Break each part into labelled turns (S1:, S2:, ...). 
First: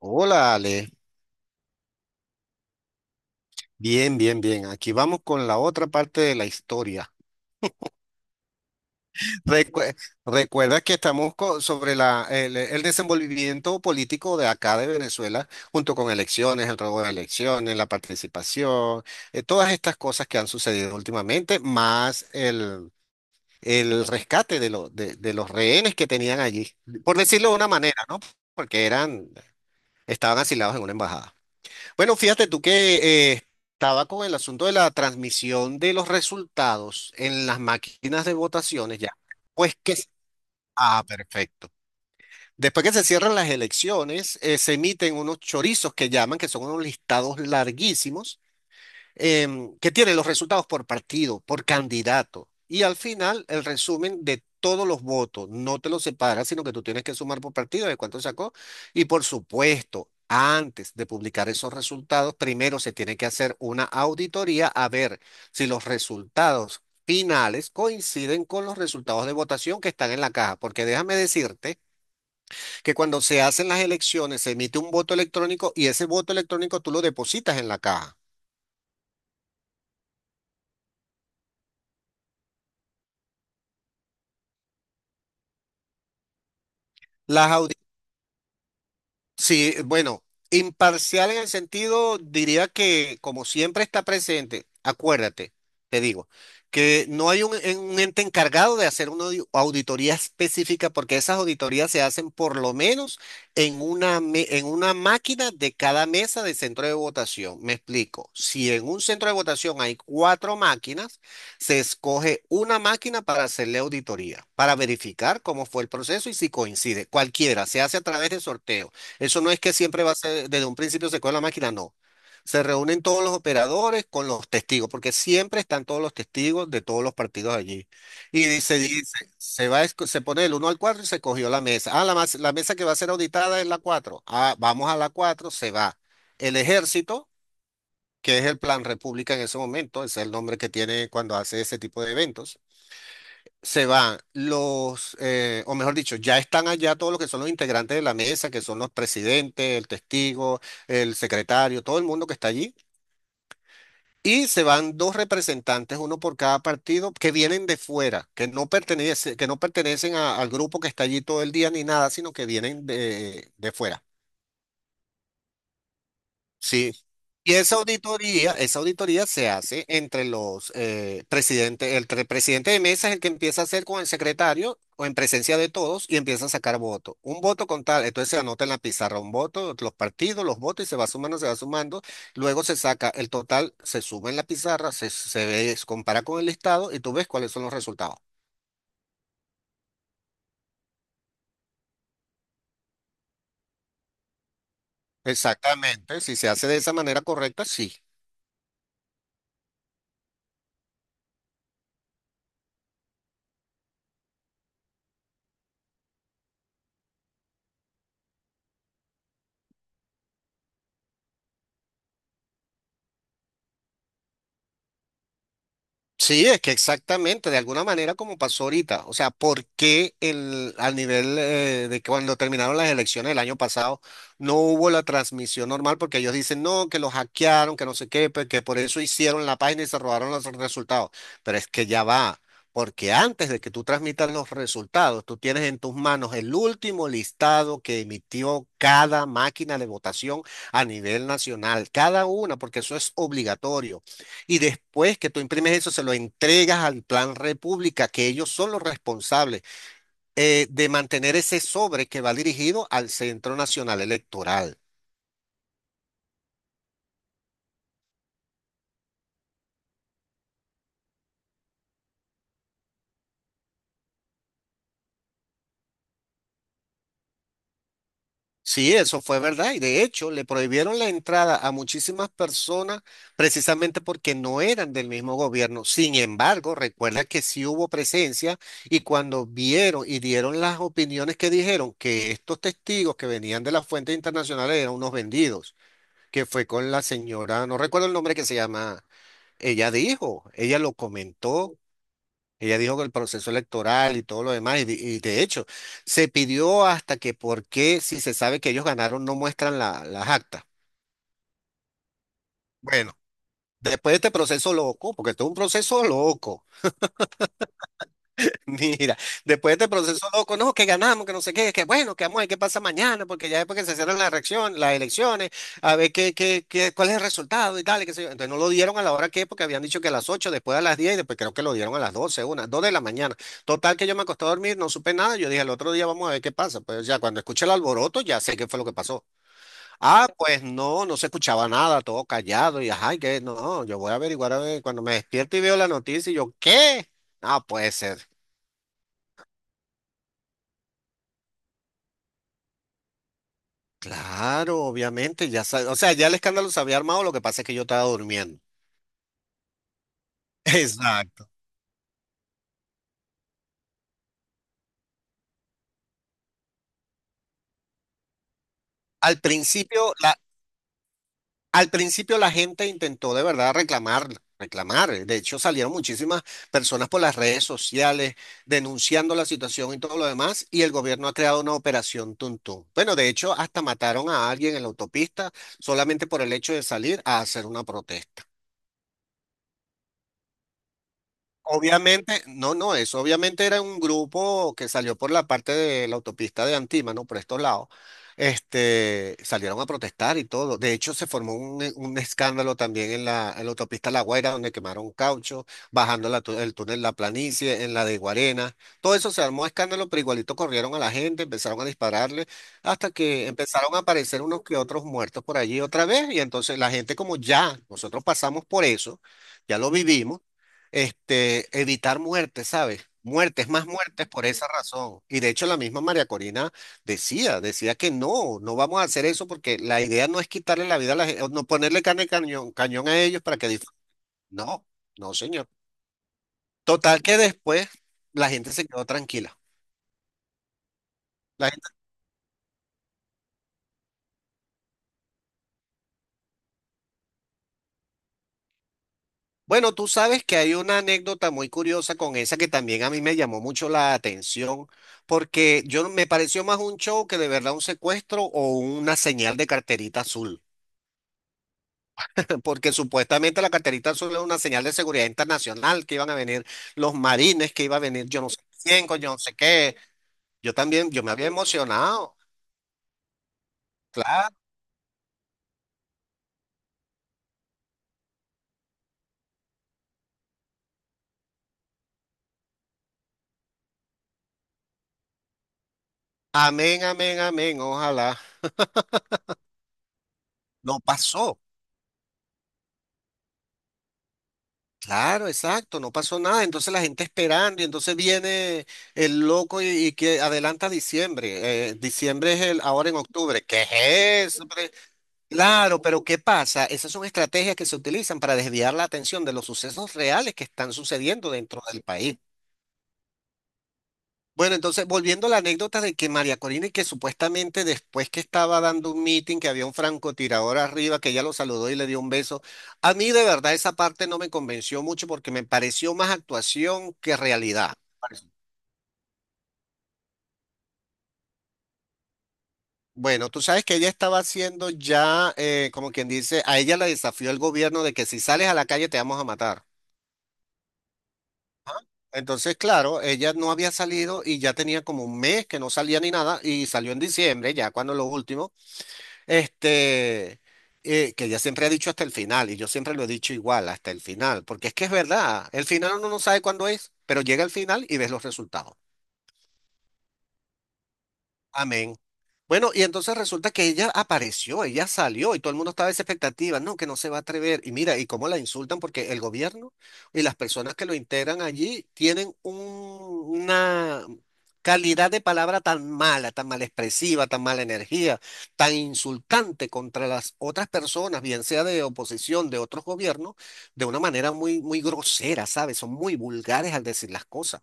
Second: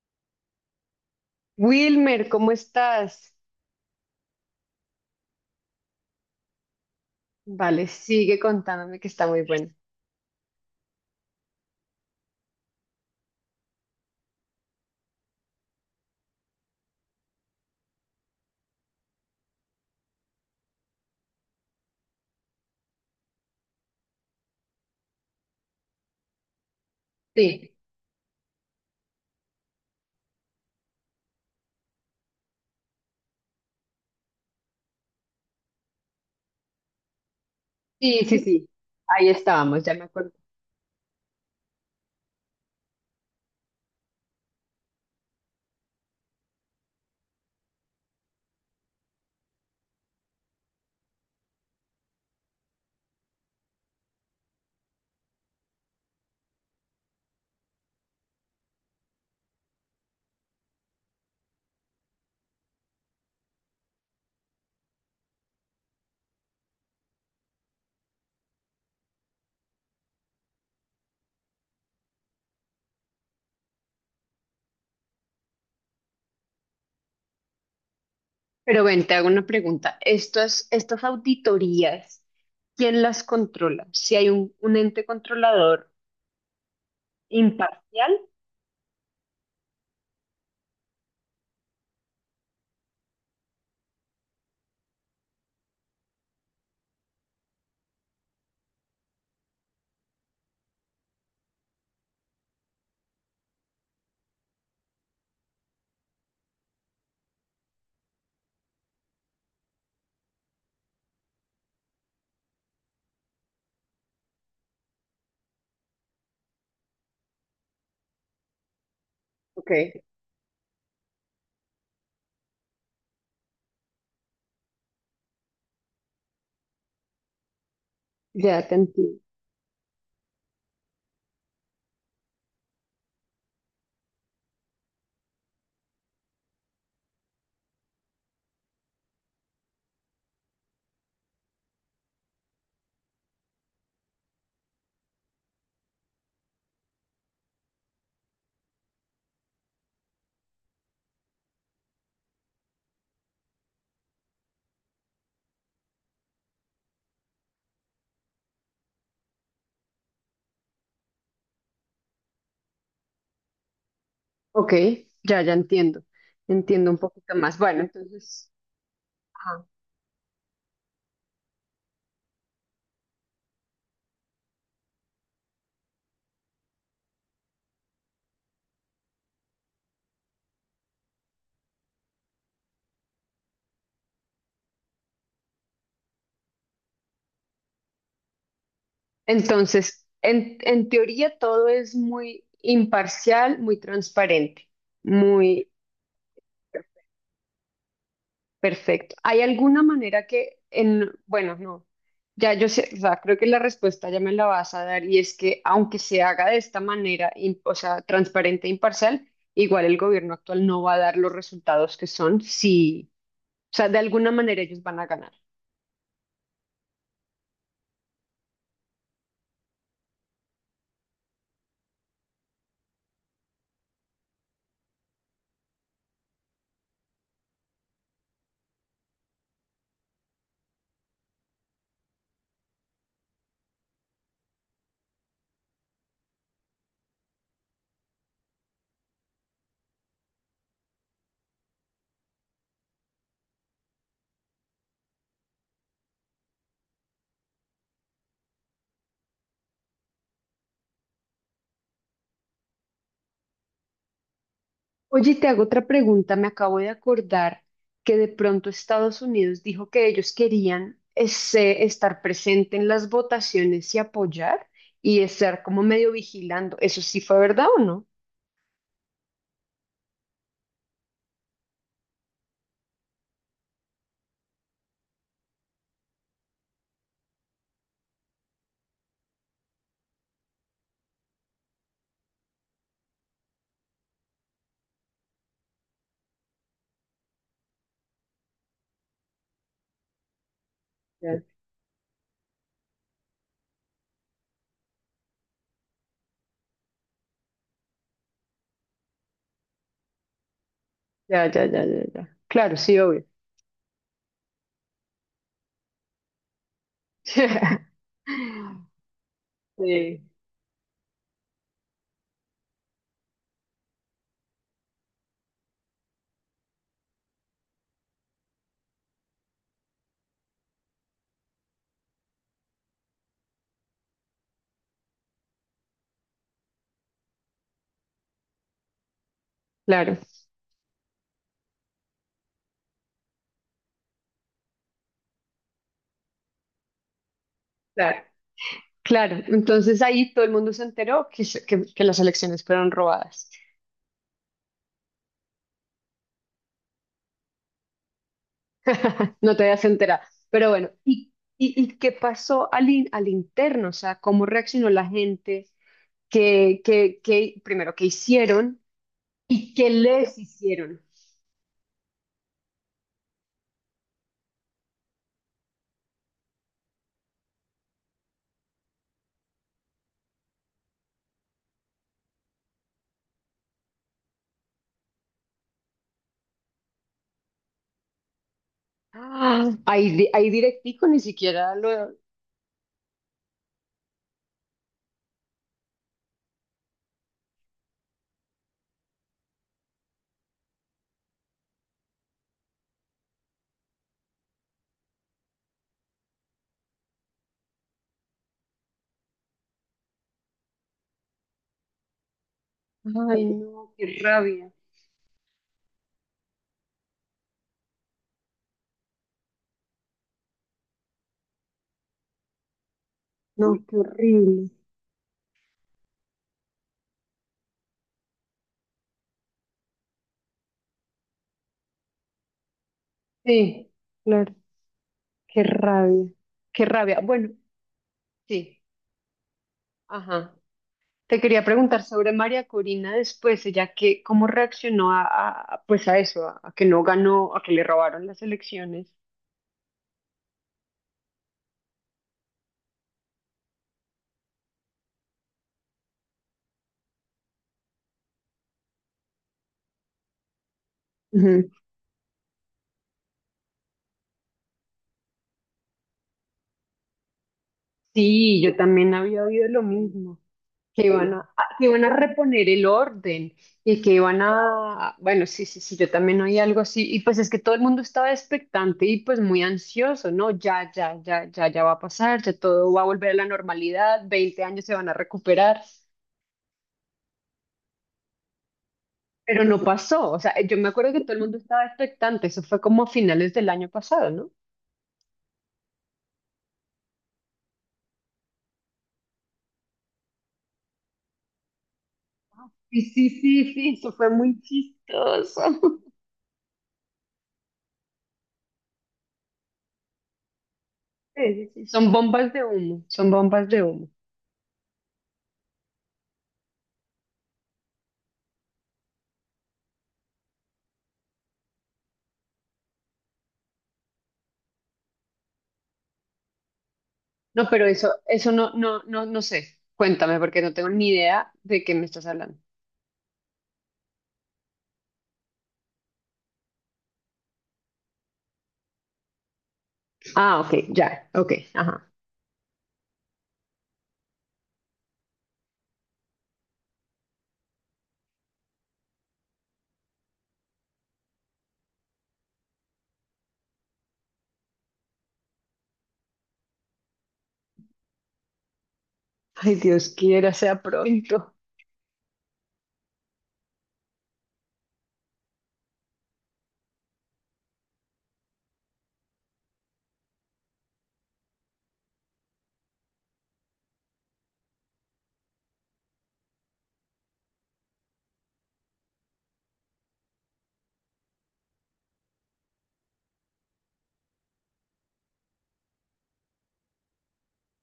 S1: Hola, Ale.
S2: Wilmer, ¿cómo estás?
S1: Bien, bien, bien. Aquí vamos con la otra parte de la historia.
S2: Vale, sigue contándome que está muy bueno.
S1: Recue- Recuerda que estamos sobre el desenvolvimiento político de acá de Venezuela, junto con elecciones, el robo de elecciones, la participación, todas estas cosas que han sucedido últimamente, más el rescate de los rehenes que tenían allí, por decirlo de una
S2: Sí,
S1: manera, ¿no? Porque eran, estaban asilados en una embajada. Bueno, fíjate tú que estaba con el asunto de la transmisión de los resultados en las
S2: sí,
S1: máquinas de
S2: sí, sí.
S1: votaciones ya.
S2: Ahí
S1: Pues
S2: estábamos, ya
S1: que...
S2: me acuerdo.
S1: Ah, perfecto. Después que se cierran las elecciones, se emiten unos chorizos que llaman, que son unos listados larguísimos, que tiene los resultados por partido, por candidato. Y al final, el resumen de todos los votos. No te los separa, sino que tú tienes que sumar por partido de cuánto sacó. Y por supuesto, antes de publicar esos resultados, primero se tiene que hacer una auditoría a ver si los resultados finales coinciden con los resultados de votación que están en la caja. Porque déjame decirte que cuando se hacen las elecciones, se emite un voto electrónico y ese voto electrónico tú lo depositas en la caja.
S2: Pero ven, te hago una pregunta. Estas auditorías, ¿quién las controla? Si hay un ente controlador
S1: Las auditorías
S2: imparcial.
S1: Sí, bueno, imparcial en el sentido, diría que como siempre está presente, acuérdate, te digo, que no hay un ente encargado de hacer una auditoría específica porque esas auditorías se hacen por lo menos en en una máquina de cada mesa de centro de votación. Me explico, si en un centro de votación hay cuatro máquinas, se escoge una máquina para hacerle auditoría, para verificar cómo fue el proceso y si coincide. Cualquiera, se hace a través de sorteo. Eso no es
S2: Ok,
S1: que siempre va a ser, desde un principio se coge la máquina, no. Se reúnen todos los operadores con los testigos, porque siempre están todos los testigos de todos los partidos allí. Y
S2: ya te
S1: se dice,
S2: entiendo.
S1: se va, se pone el uno al 4 y se cogió la mesa. Ah, la mesa que va a ser auditada es la cuatro. Ah, vamos a la 4 se va. El ejército, que es el Plan República en ese momento, ese es el nombre que tiene cuando hace ese tipo de eventos, se van los, o mejor dicho, ya están allá todos los que son los integrantes de la mesa, que son los presidentes, el testigo, el secretario, todo el mundo que está allí. Y se van dos representantes, uno por cada partido, que vienen de fuera, que no pertenecen al grupo que está allí todo el día ni nada, sino que vienen de fuera.
S2: Ok, ya, ya entiendo. Entiendo
S1: Sí.
S2: un poquito
S1: Y
S2: más. Bueno, entonces,
S1: esa auditoría se
S2: ajá.
S1: hace entre los presidentes, presidente de mesa es el que empieza a hacer con el secretario o en presencia de todos y empieza a sacar votos. Un voto con tal, entonces se anota en la pizarra un voto, los partidos, los votos y se va sumando, se va sumando. Luego se saca el total, se suma en la pizarra, se ve, se compara con el listado y tú ves cuáles son los resultados.
S2: Entonces, en teoría todo es muy imparcial, muy transparente, muy...
S1: Exactamente, si se hace de esa manera correcta, sí.
S2: Perfecto. ¿Hay alguna manera que en, bueno, no, ya yo sé, o sea, creo que la respuesta ya me la vas a dar y es que aunque se haga de esta manera, im- o sea, transparente e imparcial, igual el gobierno actual no va a dar los resultados que son si, o sea, de alguna manera ellos van a ganar.
S1: Sí, es que exactamente, de alguna manera como pasó ahorita. O sea, ¿por qué al nivel de que cuando terminaron las elecciones el año pasado no hubo la transmisión normal? Porque ellos dicen, no, que los hackearon, que no sé qué, pues, que por eso hicieron la página y se robaron los resultados. Pero es que ya va, porque antes de que tú transmitas los resultados, tú tienes en tus manos el último listado que emitió cada máquina de votación a nivel nacional, cada una, porque eso es obligatorio. Y después que tú imprimes eso, se lo entregas al Plan República, que ellos son los responsables de mantener ese sobre que va dirigido al Centro Nacional Electoral.
S2: Oye, te hago otra pregunta, me acabo de acordar que de pronto Estados Unidos dijo que ellos querían ese- estar presente en las votaciones y apoyar y estar como medio vigilando. ¿Eso sí fue verdad o no?
S1: Sí, eso fue verdad. Y de hecho, le prohibieron la entrada a muchísimas personas precisamente porque no eran del mismo gobierno. Sin embargo, recuerda que sí hubo presencia y cuando vieron y dieron las opiniones, que dijeron que estos testigos que venían de las fuentes internacionales eran unos vendidos. Que fue con la señora, no recuerdo el nombre que se llama, ella dijo, ella lo
S2: Ya,
S1: comentó, ella dijo que el proceso electoral y todo lo demás, y de hecho, se pidió hasta que por qué, si se sabe que ellos ganaron, no muestran las actas.
S2: ya, ya, ya, ya. Ya. Claro, sí,
S1: Bueno,
S2: obvio.
S1: después de este proceso loco, porque esto es un proceso loco. Mira, después de este
S2: Sí,
S1: proceso loco, no, que ganamos, que no sé qué, que bueno, que vamos a ver qué pasa mañana, porque ya después que se cierran las elecciones, a ver qué, qué, qué, cuál es el resultado y tal, y qué sé yo. Entonces no lo dieron a la hora que, porque habían dicho que a las 8, después a las 10, y después creo que lo dieron a las 12, 1, 2 de la mañana. Total que yo me acosté a dormir, no supe nada, yo dije, el otro día vamos a ver qué pasa. Pues ya cuando escuché el alboroto, ya sé qué fue lo que pasó.
S2: claro,
S1: Ah, pues no, no se escuchaba nada, todo callado, y ay, que no, yo voy a averiguar a ver, cuando me despierto y veo la noticia, y yo, ¿qué? No puede
S2: claro,
S1: ser.
S2: claro. Entonces ahí todo el mundo se enteró que las elecciones fueron robadas.
S1: Claro, obviamente, o sea, ya el escándalo se había armado, lo que pasa es que yo estaba durmiendo.
S2: No te habías enterado. Pero bueno, ¿y,
S1: Exacto.
S2: y, y qué pasó al, in- al interno? O sea, ¿cómo reaccionó la gente? ¿Qué, qué, qué- primero, qué hicieron
S1: Al
S2: y qué
S1: principio,
S2: les
S1: la,
S2: hicieron?
S1: Al principio la gente intentó de verdad reclamar, reclamar. De hecho, salieron muchísimas personas por las redes sociales denunciando la situación y todo lo demás, y el gobierno ha creado una operación Tuntún. Bueno, de hecho, hasta mataron a alguien en la autopista solamente por el hecho de salir a hacer una protesta.
S2: Ah, ahí, di- ahí directico ni siquiera lo...
S1: Obviamente, no, no, eso obviamente era un grupo que salió por la parte de la autopista de Antímano, por estos lados. Salieron a protestar y todo. De hecho, se formó un escándalo también en en la autopista La Guaira, donde quemaron caucho, bajando el túnel La Planicie, en la de Guarena. Todo eso se armó escándalo, pero igualito corrieron a la gente, empezaron a dispararle, hasta
S2: Ay,
S1: que
S2: no,
S1: empezaron a
S2: qué
S1: aparecer unos
S2: rabia.
S1: que otros muertos por allí otra vez. Y entonces la gente, como ya nosotros pasamos por eso, ya lo vivimos, evitar muertes, ¿sabes? Muertes,
S2: No,
S1: más
S2: qué
S1: muertes por esa
S2: horrible.
S1: razón. Y de hecho la misma María Corina decía que no, no vamos a hacer eso porque la idea no es quitarle la vida a la gente, no ponerle carne de cañón, cañón a ellos para que
S2: Sí,
S1: disfruten.
S2: claro,
S1: No, no,
S2: qué
S1: señor.
S2: rabia, qué rabia.
S1: Total que
S2: Bueno,
S1: después la gente
S2: sí,
S1: se quedó tranquila.
S2: ajá. Te quería
S1: La gente-
S2: preguntar sobre María Corina después, ella que, cómo reaccionó a, pues a eso, a que no ganó, a que le robaron las elecciones.
S1: Bueno, tú sabes que hay una anécdota muy curiosa con esa que también a mí me llamó mucho la atención, porque yo me pareció más un show que de verdad un secuestro o una señal de carterita azul.
S2: Ujú.
S1: Porque supuestamente la carterita azul es una señal de seguridad internacional, que iban a venir los marines, que iba a venir yo no sé
S2: Sí, yo
S1: quién,
S2: también
S1: con yo no
S2: había
S1: sé
S2: oído lo
S1: qué.
S2: mismo.
S1: Yo
S2: Que
S1: también, yo me
S2: iban
S1: había
S2: a, que iban a
S1: emocionado,
S2: reponer el orden y que iban
S1: claro.
S2: a, bueno, sí, sí, sí, yo también oí algo así, y pues es que todo el mundo estaba expectante y pues muy ansioso, ¿no? Ya, ya, ya, ya, ya va a pasar, ya todo va a volver a la normalidad, 20 años se van a recuperar,
S1: Amén, amén, amén, ojalá.
S2: pero no pasó, o sea, yo me
S1: No
S2: acuerdo que todo el mundo
S1: pasó,
S2: estaba expectante, eso fue como a finales del año pasado, ¿no?
S1: claro, exacto, no pasó nada. Entonces la gente esperando y entonces viene el loco y que adelanta diciembre. Diciembre es el,
S2: Sí,
S1: ahora en
S2: sí,
S1: octubre.
S2: sí,
S1: ¿Qué
S2: sí,
S1: es
S2: eso fue muy
S1: eso?
S2: chistoso.
S1: Claro, pero ¿qué pasa? Esas son estrategias que se utilizan para desviar la atención de los sucesos reales que están
S2: Sí,
S1: sucediendo
S2: sí,
S1: dentro
S2: sí,
S1: del
S2: son
S1: país.
S2: bombas de humo, son bombas de humo.
S1: Bueno, entonces, volviendo a la anécdota de que María Corina, y que supuestamente después que estaba dando un meeting, que había un francotirador arriba, que ella lo saludó y le dio un beso, a mí de verdad esa parte no me convenció mucho porque me pareció más actuación que
S2: No, pero
S1: realidad.
S2: eso no, no, no, no sé. Cuéntame, porque no tengo ni idea de qué me estás hablando.
S1: Bueno, tú sabes que ella estaba haciendo ya, como quien dice, a ella la desafió el gobierno de que si sales a la calle te vamos a matar.
S2: Ah, ok, ya, ok, ajá.
S1: Entonces, claro, ella no había salido y ya tenía como un mes que no salía ni nada y salió en diciembre, ya cuando lo último, este, que ella siempre ha dicho hasta el final y yo siempre lo he dicho igual, hasta el final, porque es que es verdad, el final uno no sabe cuándo es, pero llega el final y ves los resultados.
S2: Ay, Dios quiera, sea pronto.
S1: Amén. Bueno, y entonces resulta que ella apareció, ella salió y todo el mundo estaba en esa expectativa, no, que no se va a atrever. Y mira, y cómo la insultan porque el gobierno y las personas que lo integran allí tienen una calidad de palabra tan mala, tan mal expresiva, tan mala energía, tan insultante contra las otras personas, bien sea de oposición, de otros gobiernos, de una manera muy, muy grosera, ¿sabes? Son muy vulgares al decir las cosas.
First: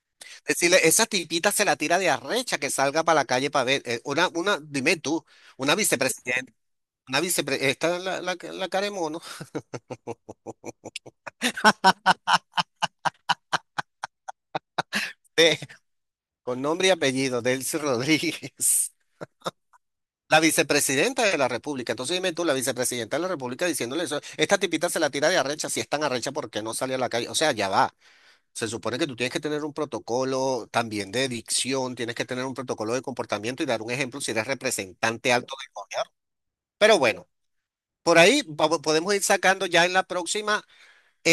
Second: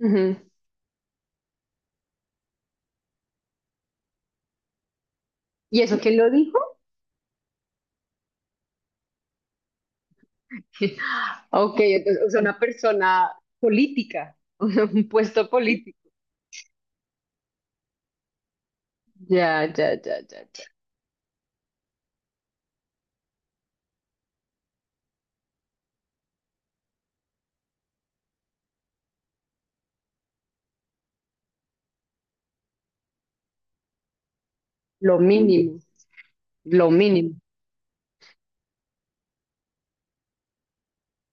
S2: Ujú.
S1: Decirle, esa tipita se la tira de arrecha que salga para la calle para ver. Dime tú, una
S2: ¿Y eso quién lo
S1: vicepresidenta,
S2: dijo?
S1: una vicepresidenta, esta es la cara de mono,
S2: Ok, entonces, o sea, una persona política, un puesto
S1: eh,
S2: político.
S1: con nombre y apellido, Delcy Rodríguez,
S2: Ya, ya, ya, ya,
S1: la
S2: ya.
S1: vicepresidenta de la República. Entonces dime tú, la vicepresidenta de la República diciéndole eso, esta tipita se la tira de arrecha, si es tan arrecha, ¿por qué no sale a la calle? O sea, ya va. Se supone que tú tienes que tener un protocolo también de dicción, tienes que tener un protocolo de comportamiento y dar un ejemplo si eres
S2: Lo
S1: representante alto del
S2: mínimo,
S1: gobierno.
S2: lo
S1: Pero bueno.
S2: mínimo.
S1: Por ahí podemos ir sacando ya en la próxima,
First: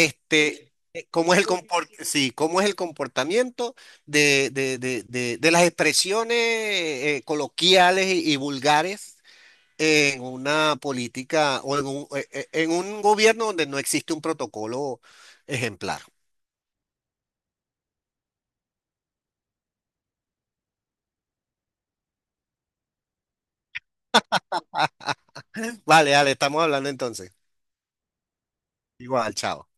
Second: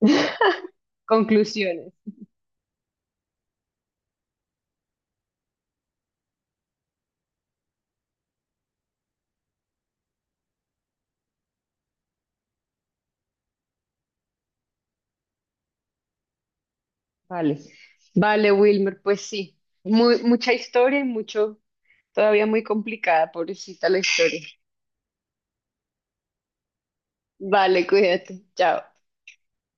S1: cómo es el comport-
S2: Conclusiones.
S1: sí, cómo es el comportamiento de las expresiones coloquiales y vulgares en una política o en en un gobierno donde no existe un protocolo ejemplar.
S2: Vale. Vale, Wilmer, pues sí. Muy, mucha historia y mucho, todavía muy complicada, pobrecita la historia.
S1: Vale, dale, estamos hablando entonces.
S2: Vale, cuídate. Chao.
S1: Igual, chao.